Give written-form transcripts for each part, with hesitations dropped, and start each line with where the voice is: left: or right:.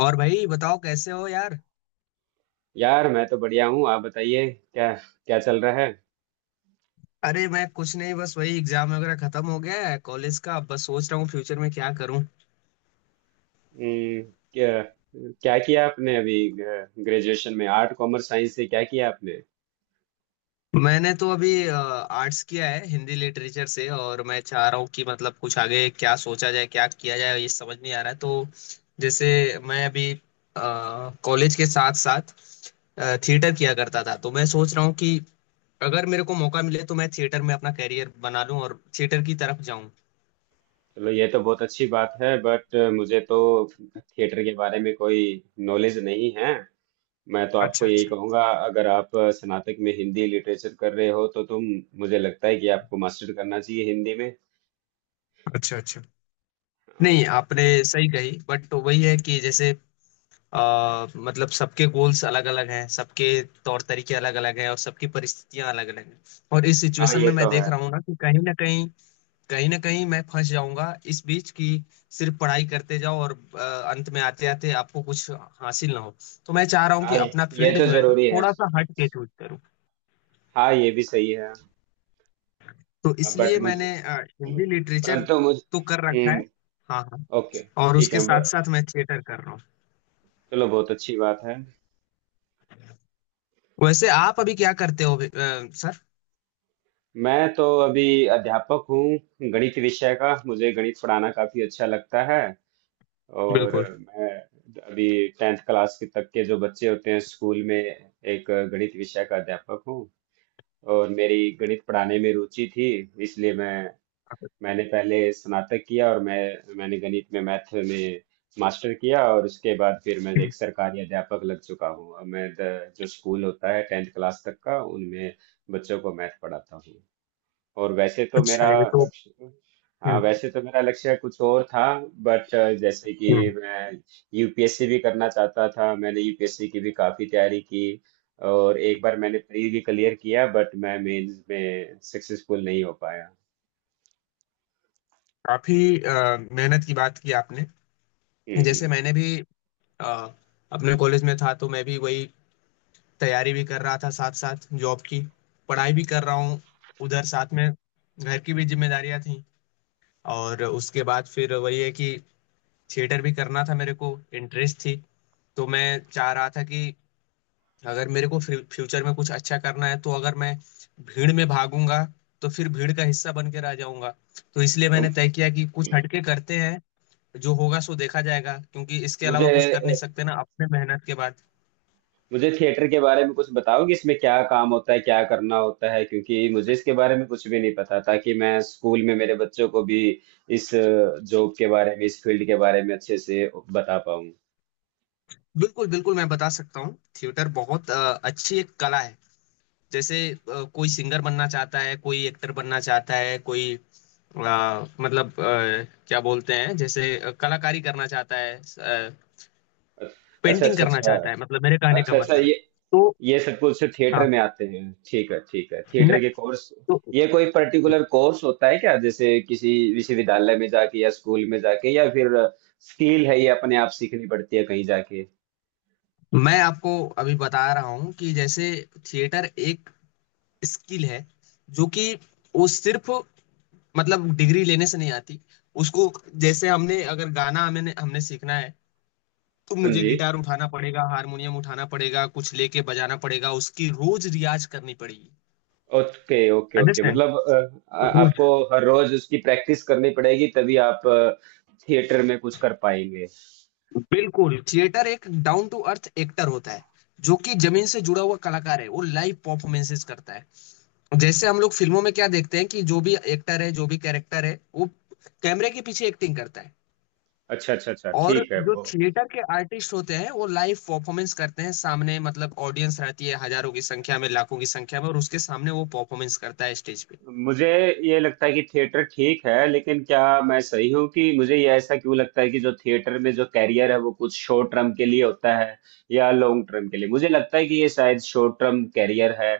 left: और भाई बताओ कैसे हो यार।
right: यार, मैं तो बढ़िया हूँ। आप बताइए। क्या। क्या चल रहा है?
left: अरे मैं कुछ नहीं, बस वही एग्जाम वगैरह खत्म हो गया है कॉलेज का। अब बस सोच रहा हूँ फ्यूचर में क्या करूँ।
right: हम्म, क्या। क्या किया आपने अभी? ग्रेजुएशन में आर्ट, कॉमर्स, साइंस से क्या किया आपने?
left: मैंने तो अभी आर्ट्स किया है हिंदी लिटरेचर से, और मैं चाह रहा हूँ कि मतलब कुछ आगे क्या सोचा जाए, क्या किया जाए ये समझ नहीं आ रहा है। तो जैसे मैं अभी कॉलेज के साथ साथ थिएटर किया करता था, तो मैं सोच रहा हूँ कि अगर मेरे को मौका मिले तो मैं थिएटर में अपना करियर बना लूँ और थिएटर की तरफ जाऊँ।
right: चलो, ये तो बहुत अच्छी बात है, बट मुझे तो थिएटर के बारे में कोई नॉलेज नहीं है। मैं तो आपको
left: अच्छा
right: यही
left: अच्छा।
right: कहूँगा, अगर आप स्नातक में हिंदी लिटरेचर कर रहे हो तो तुम मुझे लगता है कि आपको मास्टर करना चाहिए हिंदी में।
left: अच्छा अच्छा।
right: हाँ।
left: नहीं, आपने सही कही, बट वही है कि जैसे मतलब सबके गोल्स अलग अलग हैं, सबके तौर तरीके अलग अलग हैं, और सबकी परिस्थितियां अलग अलग हैं। और इस
right: हाँ,
left: सिचुएशन
right: ये
left: में मैं
right: तो
left: देख
right: है।
left: रहा हूँ ना कि कहीं ना कहीं, कहीं ना कहीं मैं फंस जाऊंगा इस बीच कि सिर्फ पढ़ाई करते जाओ और आ, अंत में आते आते आपको कुछ हासिल ना हो। तो मैं चाह रहा हूँ कि
right: हाँ, ये
left: अपना
right: ये
left: फील्ड
right: तो
left: जो है ना
right: जरूरी है।
left: थोड़ा सा हट के चूज करूँ।
right: हाँ, ये भी सही है।
left: तो
right: बट
left: इसलिए मैंने
right: मुझे
left: हिंदी लिटरेचर
right: परंतु
left: तो
right: मुझे
left: कर रखा है।
right: हम्म।
left: हाँ हाँ।
right: ओके।
left: और
right: ठीक
left: उसके
right: है,
left: साथ साथ मैं थिएटर कर रहा हूँ।
right: चलो, बहुत अच्छी बात है।
left: वैसे आप अभी क्या करते हो अभी, सर?
right: मैं तो अभी अध्यापक हूँ गणित विषय का। मुझे गणित पढ़ाना काफी अच्छा लगता है। और
left: बिल्कुल।
right: मैं अभी टेंथ क्लास के तक के जो बच्चे होते हैं स्कूल में, एक गणित विषय का अध्यापक हूँ। और मेरी गणित पढ़ाने में रुचि थी, इसलिए मैंने पहले स्नातक किया, और मैंने गणित में, मैथ में, मास्टर किया। और उसके बाद फिर मैं
left: हम्म।
right: एक सरकारी अध्यापक लग चुका हूँ। अब मैं जो स्कूल होता है टेंथ क्लास तक का, उनमें बच्चों को मैथ पढ़ाता हूँ। और वैसे तो
left: अच्छा,
right: मेरा
left: ये तो।
right: लक्ष्य हाँ,
left: हम्म
right: वैसे तो मेरा लक्ष्य कुछ और था, बट जैसे कि,
left: हम्म।
right: मैं यूपीएससी भी करना चाहता था। मैंने यूपीएससी की भी काफ़ी तैयारी की, और एक बार मैंने प्री भी क्लियर किया, बट मैं मेंस में सक्सेसफुल नहीं हो पाया।
left: काफी मेहनत की बात की आपने।
right: हम्म।
left: जैसे
right: हम्म।
left: मैंने भी अ, अपने कॉलेज में था तो मैं भी वही तैयारी भी कर रहा था साथ साथ, जॉब की पढ़ाई भी कर रहा हूँ उधर, साथ में घर की भी जिम्मेदारियां थी। और उसके बाद फिर वही है कि थिएटर भी करना था मेरे को, इंटरेस्ट थी। तो मैं चाह रहा था कि अगर मेरे को फ्यूचर में कुछ अच्छा करना है तो अगर मैं भीड़ में भागूंगा तो फिर भीड़ का हिस्सा बन के रह जाऊंगा। तो इसलिए
right: तो
left: मैंने तय किया कि कुछ हटके करते हैं, जो होगा सो देखा जाएगा। क्योंकि इसके अलावा
right: मुझे
left: कुछ कर नहीं सकते ना अपने मेहनत के बाद।
right: मुझे थिएटर के बारे में कुछ बताओगे, इसमें क्या काम होता है, क्या करना होता है? क्योंकि मुझे इसके बारे में कुछ भी नहीं पता, ताकि मैं स्कूल में मेरे बच्चों को भी इस जॉब के बारे में, इस फील्ड के बारे में अच्छे से बता पाऊँ।
left: बिल्कुल बिल्कुल, मैं बता सकता हूँ। थिएटर बहुत अच्छी एक कला है। जैसे कोई सिंगर बनना चाहता है, कोई एक्टर बनना चाहता है, कोई क्या बोलते हैं, जैसे कलाकारी करना चाहता है,
right: अच्छा,
left: पेंटिंग
right: अच्छा,
left: करना
right: अच्छा।
left: चाहता है, मतलब मेरे कहने का
right: अच्छा, अच्छा,
left: मतलब है
right: ये
left: तो।
right: ये सब कुछ थिएटर
left: हाँ।
right: में आते हैं? ठीक है, ठीक है। थिएटर
left: नहीं,
right: के कोर्स,
left: तो
right: ये कोई पर्टिकुलर कोर्स होता है क्या, जैसे किसी विश्वविद्यालय में जाके, या स्कूल में जाके, या फिर स्किल है, ये अपने आप सीखनी पड़ती है कहीं जाके?
left: मैं आपको अभी बता रहा हूँ कि जैसे थिएटर एक स्किल है, जो कि वो सिर्फ मतलब डिग्री लेने से नहीं आती। उसको, जैसे हमने अगर गाना हमें हमने सीखना है तो
right: हाँ
left: मुझे
right: जी।
left: गिटार उठाना पड़ेगा, हारमोनियम उठाना पड़ेगा, कुछ लेके बजाना पड़ेगा, उसकी रोज रियाज करनी पड़ेगी।
right: Okay, okay, okay.
left: अंडरस्टैंड।
right: मतलब
left: रोज।
right: आपको हर रोज उसकी प्रैक्टिस करनी पड़ेगी, तभी आप थिएटर में कुछ कर पाएंगे।
left: बिल्कुल, थिएटर एक डाउन टू अर्थ एक्टर होता है, जो कि जमीन से जुड़ा हुआ कलाकार है। वो लाइव परफॉर्मेंसेस करता है। जैसे हम लोग फिल्मों में क्या देखते हैं कि जो भी एक्टर है, जो भी कैरेक्टर है, वो कैमरे के पीछे एक्टिंग करता है।
right: अच्छा, अच्छा, अच्छा।
left: और
right: ठीक है,
left: जो
right: वो
left: थिएटर के आर्टिस्ट होते हैं वो लाइव परफॉर्मेंस करते हैं सामने, मतलब ऑडियंस रहती है हजारों की संख्या में, लाखों की संख्या में, और उसके सामने वो परफॉर्मेंस करता है स्टेज पे।
right: मुझे ये लगता है कि थिएटर ठीक है, लेकिन क्या मैं सही हूँ कि मुझे ये ऐसा क्यों लगता है कि जो थिएटर में जो कैरियर है, वो कुछ शॉर्ट टर्म के लिए होता है या लॉन्ग टर्म के लिए? मुझे लगता है कि ये शायद शॉर्ट टर्म कैरियर है।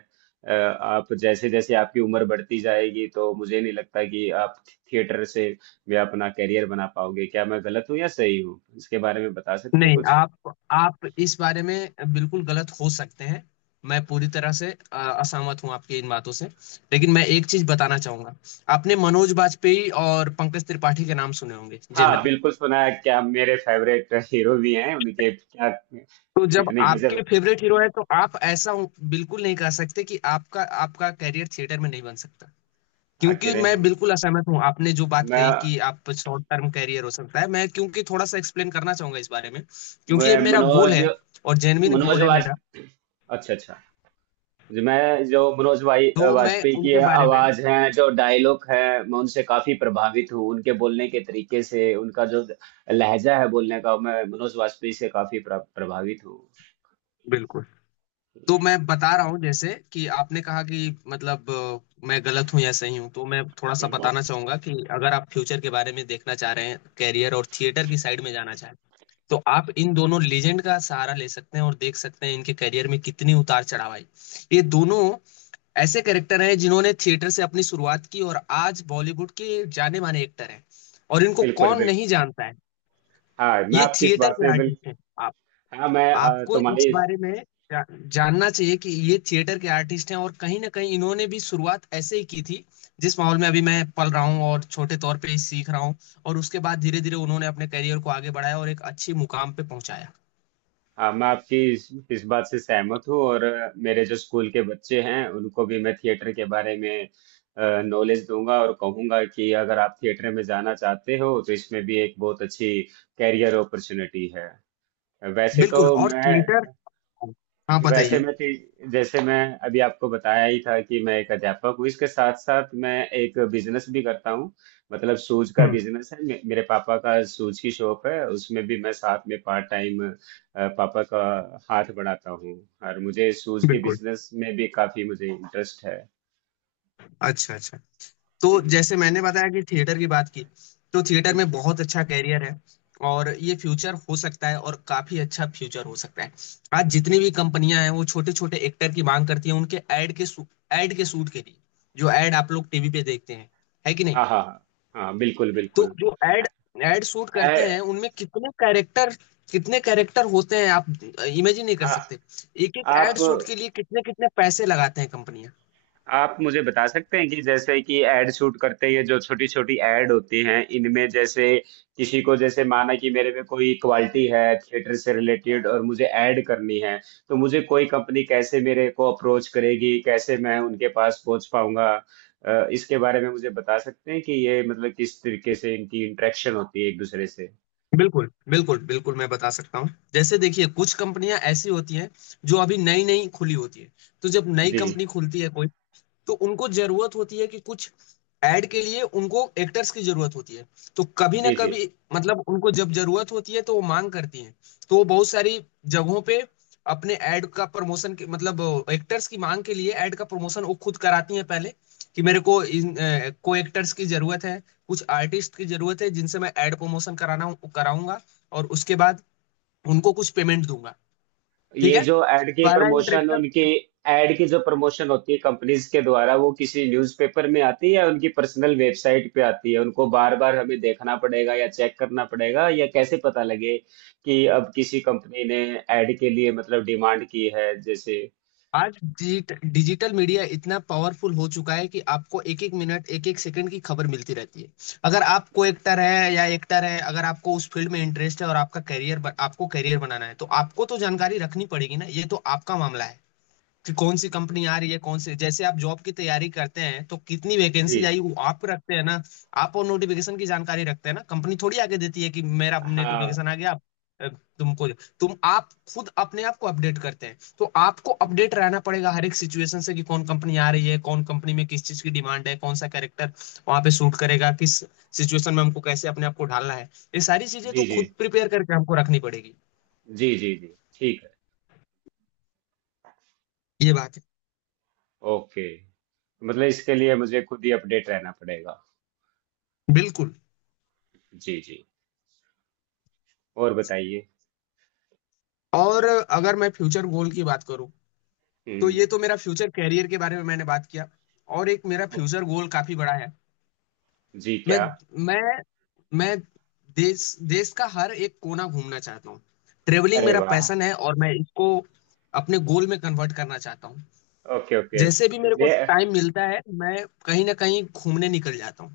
right: आप जैसे जैसे आपकी उम्र बढ़ती जाएगी, तो मुझे नहीं लगता कि आप थिएटर से भी अपना कैरियर बना पाओगे। क्या मैं गलत हूँ या सही हूँ? इसके बारे में बता सकते
left: नहीं,
right: कुछ?
left: आप इस बारे में बिल्कुल गलत हो सकते हैं। मैं पूरी तरह से असहमत हूं आपकी इन बातों से। लेकिन मैं एक चीज बताना चाहूंगा। आपने मनोज बाजपेयी और पंकज त्रिपाठी के नाम सुने होंगे
right: हाँ,
left: जनरली।
right: बिल्कुल सुना है। क्या मेरे फेवरेट हीरो भी हैं उनके? क्या,
left: तो जब
right: कितनी
left: आपके
right: गजब!
left: फेवरेट हीरो है तो आप ऐसा बिल्कुल नहीं कह सकते कि आपका आपका कैरियर थिएटर में नहीं बन सकता। क्योंकि
right: आखिर हैं
left: मैं
right: उन-
left: बिल्कुल असहमत हूँ आपने जो बात
right: मैं
left: कही कि आप शॉर्ट टर्म कैरियर हो सकता है। मैं क्योंकि थोड़ा सा एक्सप्लेन करना चाहूंगा इस बारे में। क्योंकि
right: मैं
left: ये मेरा गोल
right: मनोज
left: है, और जेन्युइन
right: मनोज
left: गोल है
right: वाज
left: मेरा।
right: अच्छा, अच्छा। जी, मैं जो मनोज भाई
left: तो मैं
right: वाजपेयी की
left: उनके बारे में।
right: आवाज है, जो डायलॉग है, मैं उनसे काफी प्रभावित हूँ उनके बोलने के तरीके से। उनका जो लहजा है बोलने का, मैं मनोज वाजपेयी से काफी प्रभावित हूँ।
left: बिल्कुल। तो मैं बता रहा हूँ जैसे कि आपने कहा कि मतलब मैं गलत हूँ या सही हूँ, तो मैं थोड़ा सा बताना चाहूंगा कि अगर आप फ्यूचर के बारे में देखना चाह रहे हैं कैरियर, और थिएटर की साइड में जाना चाह रहे हैं, तो आप इन दोनों लेजेंड का सहारा ले सकते हैं और देख सकते हैं इनके करियर में कितनी उतार चढ़ाव आई। ये दोनों ऐसे कैरेक्टर हैं जिन्होंने थिएटर से अपनी शुरुआत की और आज बॉलीवुड के जाने माने एक्टर हैं। और इनको
right: बिल्कुल,
left: कौन
right: बिल्कुल।
left: नहीं जानता है।
right: हाँ मैं
left: ये
right: आपकी इस
left: थिएटर
right: बात
left: के
right: से बिल्कुल
left: आर्टिस्ट हैं। आप,
right: हाँ मैं अ,
left: आपको इस
right: तुम्हारी
left: बारे में जानना चाहिए कि ये थिएटर के आर्टिस्ट हैं, और कहीं ना कहीं इन्होंने भी शुरुआत ऐसे ही की थी, जिस माहौल में अभी मैं पल रहा हूँ और छोटे तौर पे ही सीख रहा हूँ। और उसके बाद धीरे धीरे उन्होंने अपने करियर को आगे बढ़ाया और एक अच्छी मुकाम पे पहुंचाया।
right: हाँ, मैं आपकी इस बात से सहमत हूँ, और मेरे जो स्कूल के बच्चे हैं, उनको भी मैं थिएटर के बारे में नॉलेज दूंगा और कहूंगा कि अगर आप थिएटर में जाना चाहते हो, तो इसमें भी एक बहुत अच्छी कैरियर अपॉर्चुनिटी है। वैसे
left: बिल्कुल।
right: तो
left: और थिएटर।
right: मैं
left: हाँ,
right: वैसे
left: बताइए।
right: मैं टी- जैसे मैं अभी आपको बताया ही था कि मैं एक अध्यापक हूँ, इसके साथ साथ मैं एक बिजनेस भी करता हूँ। मतलब शूज का
left: हम्म।
right: बिजनेस है, मेरे पापा का शूज की शॉप है, उसमें भी मैं साथ में पार्ट टाइम पापा का हाथ बढ़ाता हूँ। और मुझे शूज के
left: बिल्कुल।
right: बिजनेस में भी काफी मुझे इंटरेस्ट है।
left: अच्छा अच्छा। तो
right: हम्म।
left: जैसे मैंने बताया कि थिएटर की बात की, तो थिएटर में बहुत अच्छा कैरियर है। और ये फ्यूचर हो सकता है, और काफी अच्छा फ्यूचर हो सकता है। आज जितनी भी कंपनियां हैं वो छोटे छोटे एक्टर की मांग करती हैं उनके ऐड के, एड के शूट के लिए। जो ऐड आप लोग टीवी पे देखते हैं, है कि नहीं।
right: हाँ, हाँ, हाँ। हाँ, बिल्कुल,
left: तो
right: बिल्कुल।
left: जो एड एड शूट
right: आ,
left: करते हैं उनमें कितने कैरेक्टर, कितने कैरेक्टर होते हैं आप इमेजिन नहीं कर
right: आ,
left: सकते। एक एक
right: आप
left: एड शूट के लिए कितने कितने पैसे लगाते हैं कंपनियां।
right: आप मुझे बता सकते हैं कि, जैसे कि, एड शूट करते हैं, जो छोटी छोटी एड होती हैं, इनमें जैसे, किसी को जैसे, माना कि मेरे में कोई क्वालिटी है थिएटर से रिलेटेड, और मुझे ऐड करनी है, तो मुझे कोई कंपनी कैसे मेरे को अप्रोच करेगी, कैसे मैं उनके पास पहुंच पाऊंगा? इसके बारे में मुझे बता सकते हैं कि ये मतलब किस तरीके से इनकी इंटरेक्शन होती है एक दूसरे से?
left: बिल्कुल बिल्कुल बिल्कुल, मैं बता सकता हूँ। जैसे देखिए, कुछ कंपनियां ऐसी होती हैं जो अभी नई नई खुली होती है। तो जब नई
right: जी,
left: कंपनी खुलती है कोई, तो उनको जरूरत होती है कि कुछ ऐड के लिए उनको एक्टर्स की जरूरत होती है। तो कभी ना
right: जी, जी।
left: कभी मतलब उनको जब जरूरत होती है तो वो मांग करती हैं। तो वो बहुत सारी जगहों पे अपने ऐड का प्रमोशन के मतलब एक्टर्स की मांग के लिए ऐड का प्रमोशन वो खुद कराती हैं पहले, कि मेरे को को एक्टर्स की जरूरत है, कुछ आर्टिस्ट की जरूरत है, जिनसे मैं ऐड प्रमोशन कराना कराऊंगा, और उसके बाद उनको कुछ पेमेंट दूंगा। ठीक
right: ये
left: है।
right: जो एड की
left: पहला
right: प्रमोशन उनकी
left: इंटरेक्शन।
right: एड की जो प्रमोशन होती है कंपनीज के द्वारा, वो किसी न्यूज़पेपर में आती है, या उनकी पर्सनल वेबसाइट पे आती है, उनको बार बार हमें देखना पड़ेगा या चेक करना पड़ेगा, या कैसे पता लगे कि अब किसी कंपनी ने एड के लिए मतलब डिमांड की है, जैसे?
left: आज डिजिटल मीडिया इतना पावरफुल हो चुका है कि आपको एक एक मिनट, एक एक सेकंड की खबर मिलती रहती है। अगर आप को एक्टर है या एक्टर है, अगर आपको उस फील्ड में इंटरेस्ट है और आपका करियर, आपको करियर बनाना है, तो आपको तो जानकारी रखनी पड़ेगी ना, ये तो आपका मामला है कि कौन सी कंपनी आ रही है, कौन से, जैसे आप जॉब की तैयारी करते हैं तो कितनी
right: जी।
left: वैकेंसीज आई वो आप रखते हैं ना। आप और नोटिफिकेशन की जानकारी रखते हैं ना, कंपनी थोड़ी आगे देती है कि मेरा
right: हाँ।
left: नोटिफिकेशन आ गया। अ, तुमको तुम आप खुद अपने आप को अपडेट करते हैं, तो आपको अपडेट रहना पड़ेगा हर एक सिचुएशन से कि कौन कंपनी आ रही है, कौन कंपनी में किस चीज की डिमांड है, कौन सा कैरेक्टर वहां पे सूट करेगा, किस सिचुएशन में हमको कैसे अपने आप को ढालना है, ये सारी चीजें तो
right: जी, जी,
left: खुद प्रिपेयर करके हमको रखनी पड़ेगी।
right: जी, जी, जी। ठीक है।
left: ये बात है।
right: ओके। मतलब इसके लिए मुझे खुद ही अपडेट रहना पड़ेगा।
left: बिल्कुल।
right: जी, जी। और बताइए?
left: और अगर मैं फ्यूचर गोल की बात करूं, तो
right: हम्म।
left: ये तो मेरा फ्यूचर कैरियर के बारे में मैंने बात किया। और एक मेरा
right: ओ-
left: फ्यूचर गोल काफी बड़ा है।
right: जी,
left: मैं
right: क्या?
left: मैं मैं देश देश का हर एक कोना घूमना चाहता हूँ। ट्रेवलिंग
right: अरे
left: मेरा
right: वाह!
left: पैशन है, और मैं इसको अपने गोल में कन्वर्ट करना चाहता हूँ।
right: ओके, ओके,
left: जैसे भी
right: ओके,
left: मेरे को
right: ये
left: टाइम मिलता है मैं कहीं ना कहीं घूमने निकल जाता हूँ।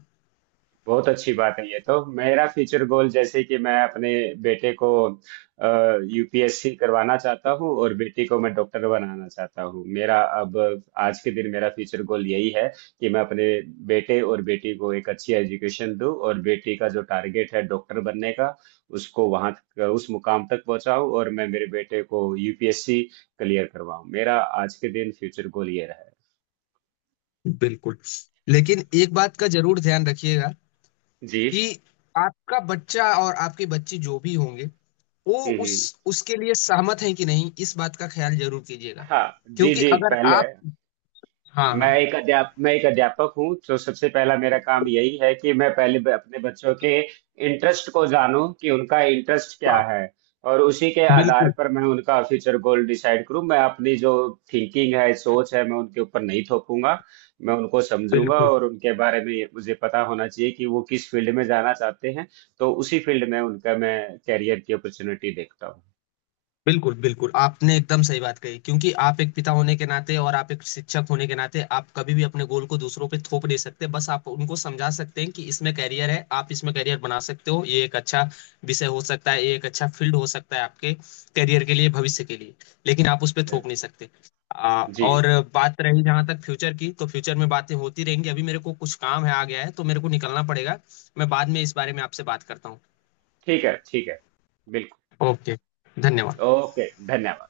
right: बहुत अच्छी बात है। ये तो मेरा फ्यूचर गोल, जैसे कि मैं अपने बेटे को यूपीएससी करवाना चाहता हूँ, और बेटी को मैं डॉक्टर बनाना चाहता हूँ। मेरा अब आज के दिन मेरा फ्यूचर गोल यही है कि मैं अपने बेटे और बेटी को एक अच्छी एजुकेशन दूँ, और बेटी का जो टारगेट है डॉक्टर बनने का, उसको वहाँ, उस मुकाम तक पहुँचाऊँ, और मैं मेरे बेटे को यूपीएससी क्लियर करवाऊँ। मेरा आज के दिन फ्यूचर गोल ये रहा है।
left: बिल्कुल। लेकिन एक बात का जरूर ध्यान रखिएगा
right: जी।
left: कि आपका बच्चा और आपके बच्चे जो भी होंगे, वो उस
right: हम्म।
left: उसके लिए सहमत हैं कि नहीं, इस बात का ख्याल जरूर कीजिएगा।
right: हाँ। जी,
left: क्योंकि
right: जी
left: अगर
right: पहले,
left: आप, हाँ हाँ।
right: मैं एक अध्यापक हूँ, तो सबसे पहला मेरा काम यही है कि मैं पहले अपने बच्चों के इंटरेस्ट को जानूं कि उनका इंटरेस्ट क्या
left: हाँ,
right: है, और उसी के आधार
left: बिल्कुल
right: पर मैं उनका फ्यूचर गोल डिसाइड करूँ। मैं अपनी जो थिंकिंग है, सोच है, मैं उनके ऊपर नहीं थोपूंगा। मैं उनको समझूंगा,
left: बिल्कुल
right: और उनके बारे में मुझे पता होना चाहिए कि वो किस फील्ड में जाना चाहते हैं, तो उसी फील्ड में उनका मैं कैरियर की अपॉर्चुनिटी देखता हूँ।
left: बिल्कुल। बिल्कुल आपने एकदम सही बात कही, क्योंकि आप एक पिता होने के नाते और आप एक शिक्षक होने के नाते आप कभी भी अपने गोल को दूसरों पे थोप नहीं सकते। बस आप उनको समझा सकते हैं कि इसमें कैरियर है, आप इसमें कैरियर बना सकते हो, ये एक अच्छा विषय हो सकता है, ये एक अच्छा फील्ड हो सकता है आपके कैरियर के लिए, भविष्य के लिए। लेकिन आप उस
right: जी।
left: पर थोप नहीं सकते।
right: जी,
left: और बात रही जहां तक फ्यूचर की, तो फ्यूचर में बातें होती रहेंगी, अभी मेरे को कुछ काम है आ गया है तो मेरे को निकलना पड़ेगा। मैं बाद में इस बारे में आपसे बात करता हूँ।
right: ठीक है, ठीक है। बिल्कुल।
left: ओके, धन्यवाद।
right: ओके। धन्यवाद।